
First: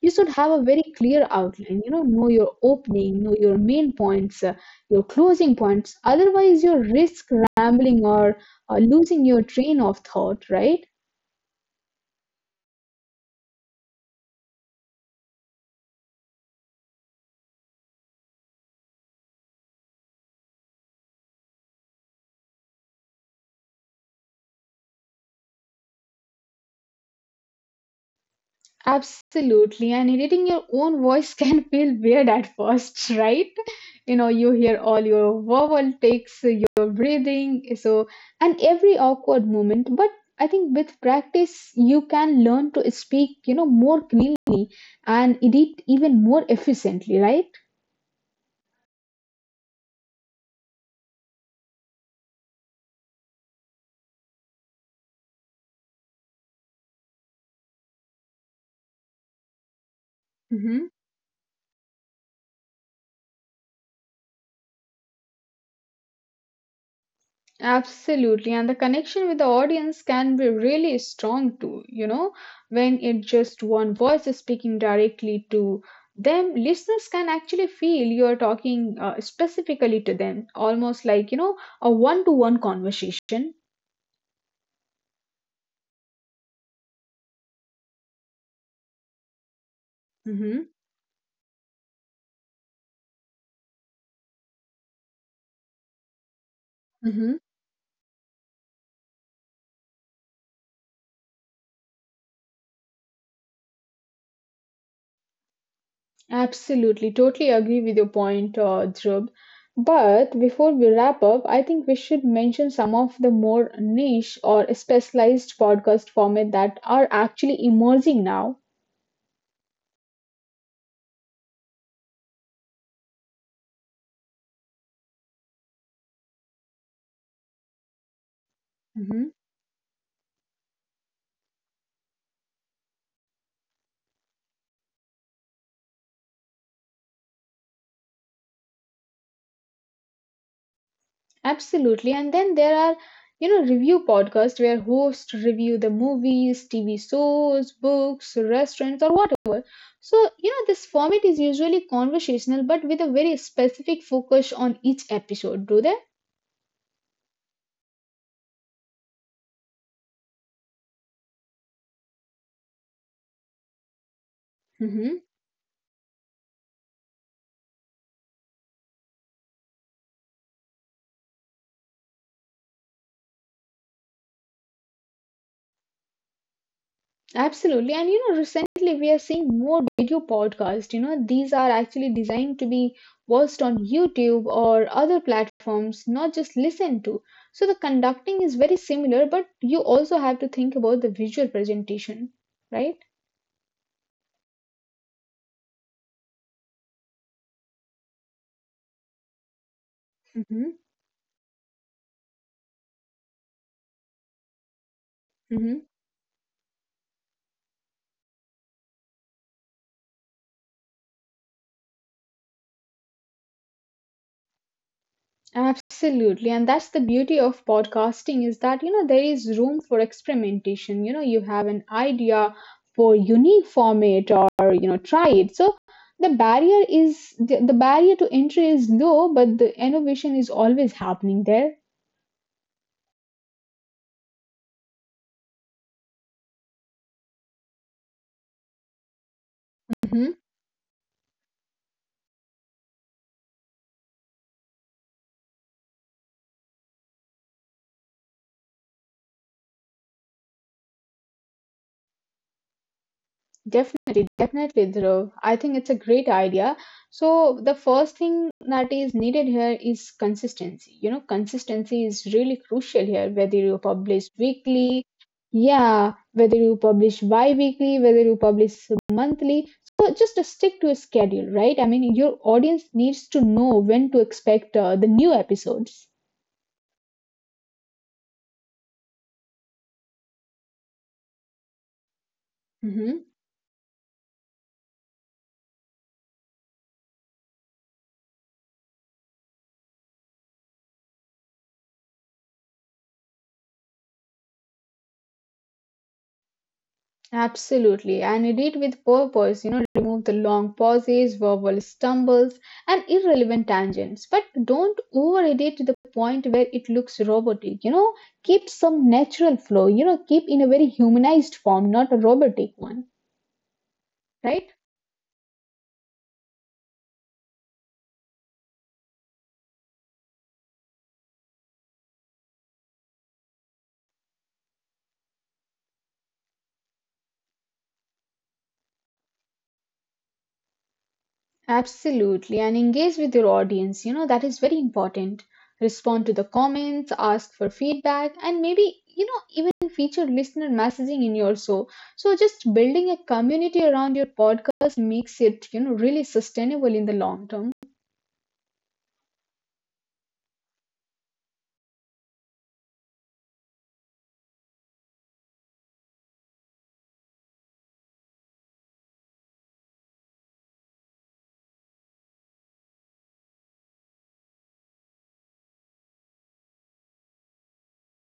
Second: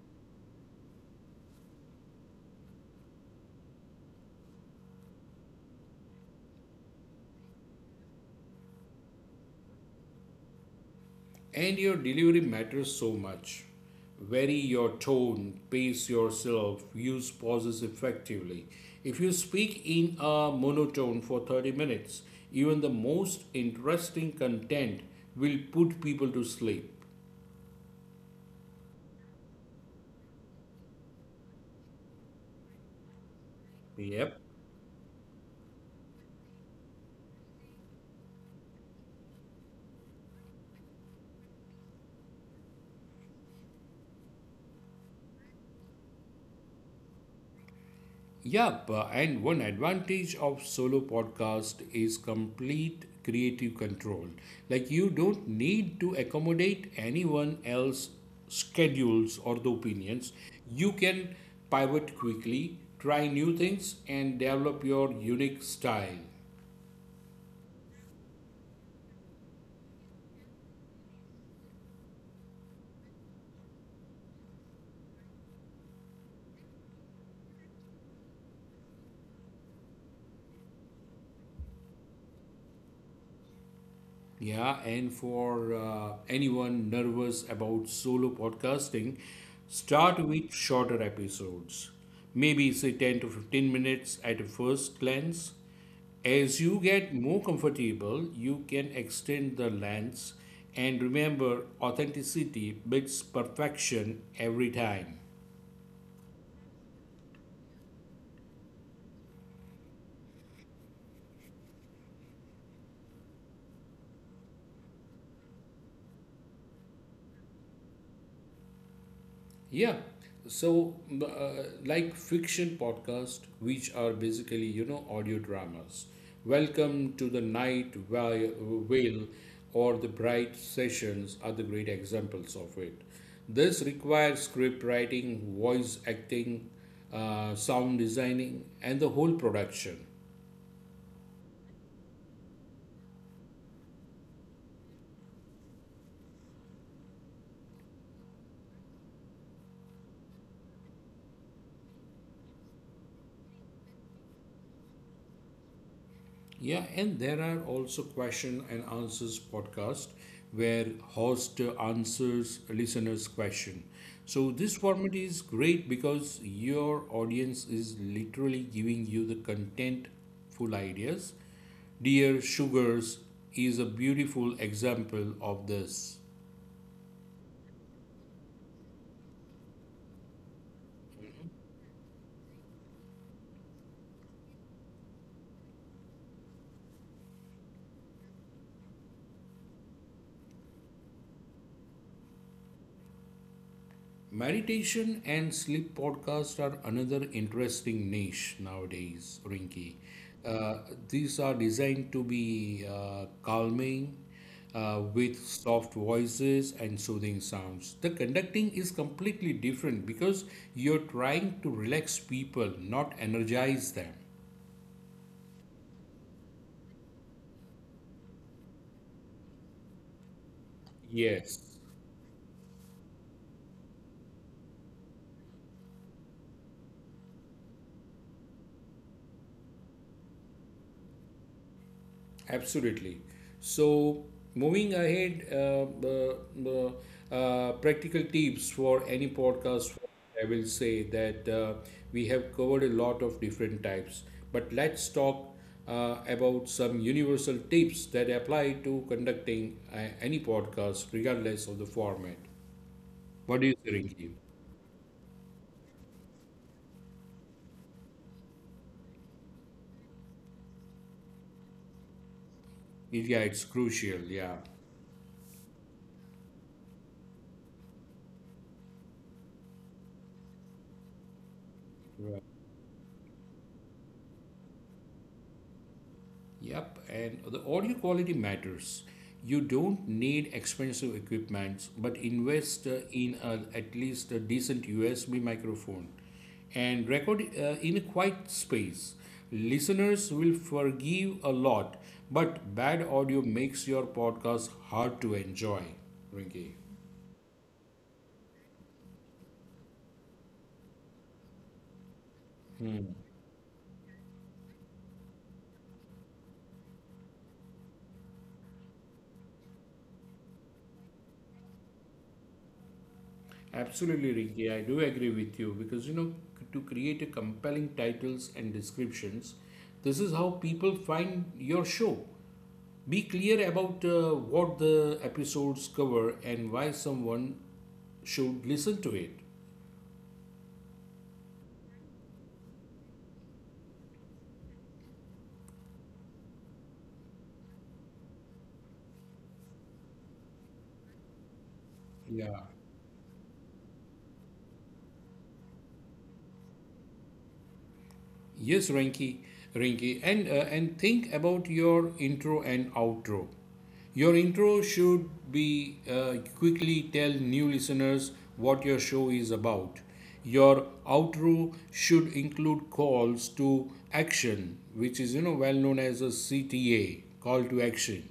Speaker 1: you should have a very clear outline, you know your opening, know your main points, your closing points, otherwise you risk rambling or losing your train of thought, right?
Speaker 2: And your delivery matters so much. Vary your tone, pace yourself, use pauses effectively. If you speak in a monotone for 30 minutes, even the most interesting content will put people to sleep.
Speaker 1: Absolutely, and editing your own voice can feel weird at first, right? You know
Speaker 2: Yep.
Speaker 1: you hear all your vowel takes your breathing, so and every awkward moment, but I think with practice you can learn to speak, you know, more clearly and edit even more efficiently, right?
Speaker 2: Yep, and one advantage of solo podcast is complete creative control. Like, you don't need to accommodate anyone else's schedules or the opinions. You can pivot quickly, try new things, and develop your unique style.
Speaker 1: Absolutely, and the connection with the audience can be really strong too, you know, when it just one voice is speaking directly to them, listeners can actually feel you're talking specifically to them, almost like, you know, a one-to-one conversation.
Speaker 2: Yeah, and for anyone nervous about solo podcasting, start with
Speaker 1: Mm-hmm,
Speaker 2: shorter episodes. Maybe say 10 to 15 minutes at a first glance. As you get
Speaker 1: mm-hmm.
Speaker 2: more comfortable, you can extend the lengths and remember authenticity beats perfection every time.
Speaker 1: Absolutely, totally agree with your point, Dhruv. But before we wrap up, I think we should mention some of the more niche or specialized podcast format that are actually emerging now.
Speaker 2: Yeah. So, like fiction podcast, which are basically, audio dramas. Welcome to the
Speaker 1: Hmm.
Speaker 2: Whale or the Bright Sessions are the great examples of it. This requires script writing, voice acting, sound designing, and the whole production.
Speaker 1: Absolutely. And then there are, you know, review podcasts where hosts review the movies, TV shows, books, restaurants, or whatever. So, you know, this format is usually conversational, but with a very specific focus on each episode, do
Speaker 2: Yeah, and there are also question and answers podcast where host answers listeners' question. So this
Speaker 1: they?
Speaker 2: format is great because your audience is literally giving you the contentful ideas. Dear Sugars is a beautiful example of this.
Speaker 1: Absolutely. And you know, recently we are seeing more video podcasts. You know, these are actually designed to be watched on YouTube or other platforms, not just listened to. So the conducting is very similar, but you also have to think about the visual presentation, right?
Speaker 2: Meditation and sleep podcasts are another interesting niche nowadays, Rinki.
Speaker 1: Mm-hmm.
Speaker 2: Uh, these are designed to be calming, with
Speaker 1: Mm-hmm.
Speaker 2: soft voices and soothing sounds. The conducting is completely different because you're trying to relax people, not energize them.
Speaker 1: Absolutely. And that's the beauty of podcasting is that, you know, there is room for experimentation. You know, you have
Speaker 2: Yes.
Speaker 1: an idea for unique format or, you know, try it. So the barrier to entry is low, but the innovation is always happening there.
Speaker 2: Absolutely. So, moving ahead, the practical tips for any podcast,
Speaker 1: Mhm.
Speaker 2: I will say that we have covered a lot of different types, but let's talk about some universal tips that apply to conducting any podcast, regardless of the format. What do you think,
Speaker 1: Definitely,
Speaker 2: Rinki?
Speaker 1: definitely, Dhruv. I think it's a great idea. So the first thing that is needed here is consistency. You know, consistency is really crucial here,
Speaker 2: Yeah,
Speaker 1: whether
Speaker 2: it's
Speaker 1: you
Speaker 2: crucial.
Speaker 1: publish
Speaker 2: Yeah.
Speaker 1: weekly, yeah, whether you publish bi-weekly, whether you publish monthly. So just to stick to a schedule, right? I mean, your audience needs to know when to expect the new episodes.
Speaker 2: Yep, and the audio quality matters. You don't need expensive equipments, but invest
Speaker 1: Mm-hmm.
Speaker 2: in a, at least a decent USB microphone and record in a quiet space. Listeners will forgive a lot, but bad audio makes your podcast hard to enjoy, Rinki.
Speaker 1: Absolutely, and edit with purpose, you know, remove the long pauses, verbal stumbles, and irrelevant tangents. But don't over edit to the point where it looks robotic, you know, keep some natural flow, you know, keep in a very humanized form, not a robotic one,
Speaker 2: Absolutely,
Speaker 1: right?
Speaker 2: Rinki. I do agree with you because, you know, to create a compelling titles and descriptions, this is how people find your show. Be clear about what the episodes cover and why someone should listen to it.
Speaker 1: Absolutely, and engage with your audience. You know, that is very important. Respond to the comments, ask for feedback, and maybe, you know, even feature listener messaging in your show. So just
Speaker 2: Yeah.
Speaker 1: building a community around your podcast makes it, you know, really sustainable in the long term.
Speaker 2: Yes, Rinki, and think about your intro and outro. Your intro should be quickly tell new listeners what your show is about. Your outro should include calls to action, which is, you know, well known as a CTA, call to action,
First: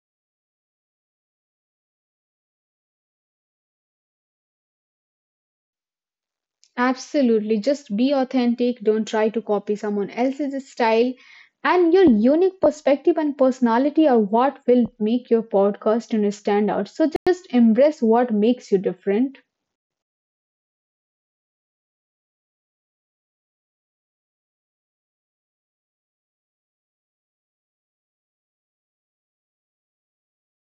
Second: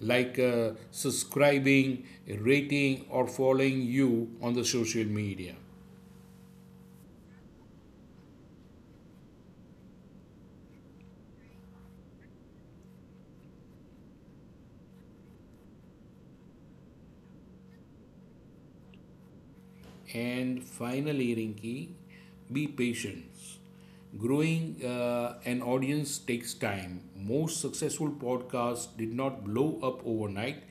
Speaker 2: like, subscribing, rating, or following you on the social media.
Speaker 1: Absolutely. Just be authentic. Don't try to copy someone else's style. And your unique perspective and personality are what will make your podcast, you know, stand out. So just embrace what makes you different.
Speaker 2: And finally, Rinki, be patient. Growing an audience takes time. Most successful podcasts did not blow up overnight.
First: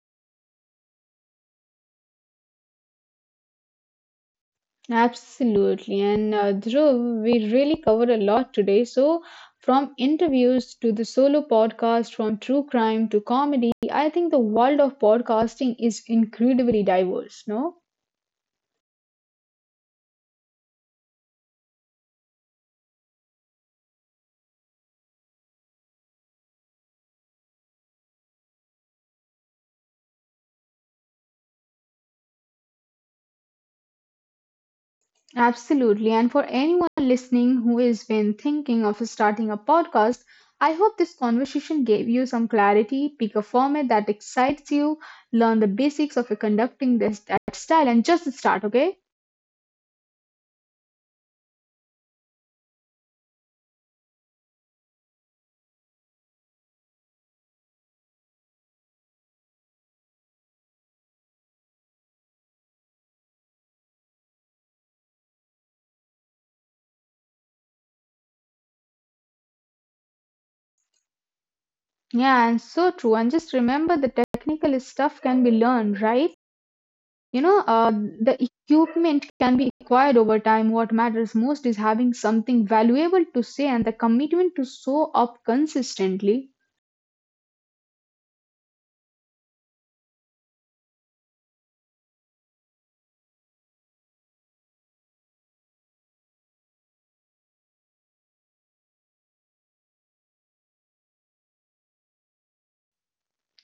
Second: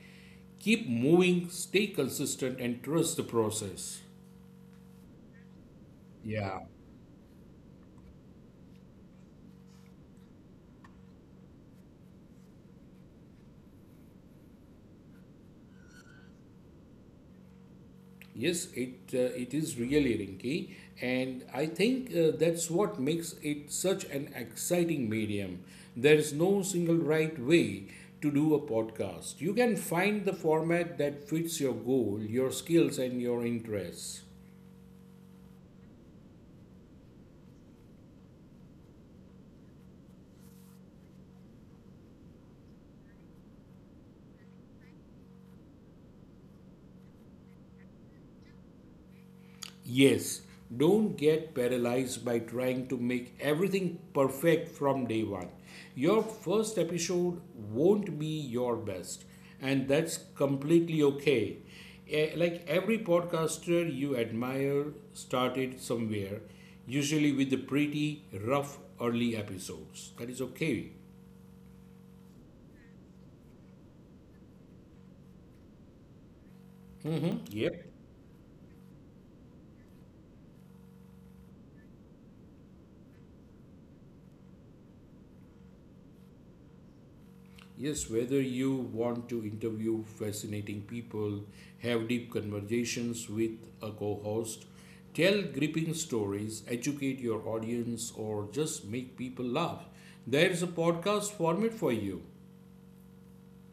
Speaker 2: Keep moving, stay consistent, and trust the process.
Speaker 1: Absolutely. And
Speaker 2: Yeah.
Speaker 1: Dhruv, we really covered a lot today. So, from interviews to the solo podcast, from true crime to comedy, I think the world of podcasting is incredibly diverse, no?
Speaker 2: Yes, it it is really Rinky, and I think that's what makes it such an exciting medium. There is no single right way to do a podcast. You can find the format that fits your goal, your skills, and your interests.
Speaker 1: Absolutely. And for anyone listening who has been thinking of starting a podcast, I hope this conversation gave you some clarity, pick a format that excites you, learn the basics of conducting this that style, and just start, okay?
Speaker 2: Yes, don't get paralyzed by trying to make everything perfect from day one. Your first episode won't be your best, and that's completely okay. Eh, like every podcaster you admire started somewhere, usually with the pretty rough early episodes. That is okay.
Speaker 1: Yeah, and so true. And just remember the technical stuff can be learned, right? You
Speaker 2: Mm-hmm.
Speaker 1: know,
Speaker 2: Yep.
Speaker 1: the equipment can be acquired over time. What matters most is having something valuable to say and the commitment to show up consistently.
Speaker 2: Yes, whether you want to interview fascinating people, have deep conversations with a co host, tell gripping stories, educate your audience, or just make people laugh, there's a podcast format for you.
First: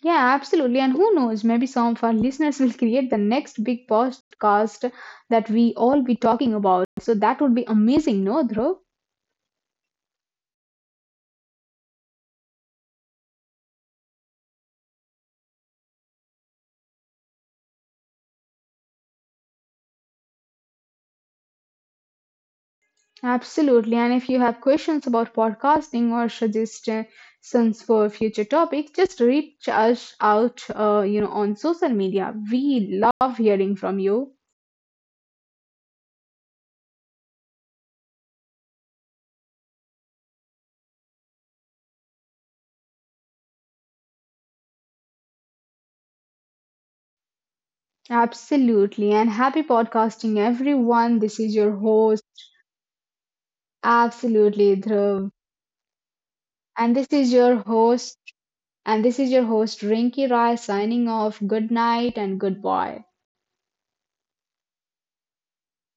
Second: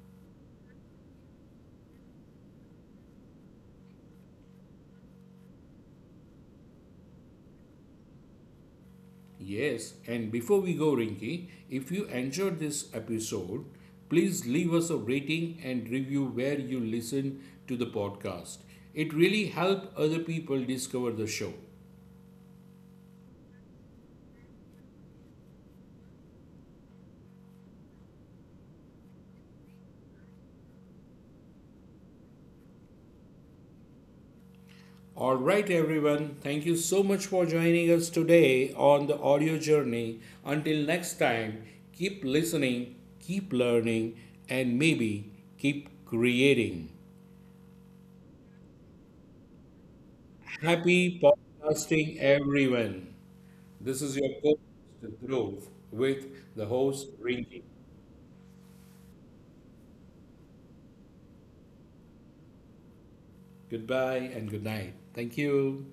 Speaker 1: Yeah, absolutely. And who knows, maybe some of our listeners will create the next big podcast that we all be talking about. So that would be amazing, no, Dhruv?
Speaker 2: Yes, and before we go, Rinky, if you enjoyed this episode, please leave us a rating and review where you listen to the podcast. It really helps other people discover the show.
Speaker 1: Absolutely. And if you have questions about podcasting or suggestions for future topics, just reach us out, you know, on social media. We love hearing from you.
Speaker 2: All right, everyone. Thank you so much for joining us today on the audio journey. Until next time, keep listening, keep learning, and maybe keep creating.
Speaker 1: Absolutely. And happy podcasting, everyone.
Speaker 2: Happy
Speaker 1: This is your host.
Speaker 2: podcasting, everyone. This is your co
Speaker 1: Absolutely,
Speaker 2: host,
Speaker 1: Dhruv.
Speaker 2: Dhruv, with the
Speaker 1: And this
Speaker 2: host,
Speaker 1: is your
Speaker 2: Rinky.
Speaker 1: host. And this is your host, Rinky Rai, signing off. Good night and goodbye.
Speaker 2: Goodbye and good night. Thank you.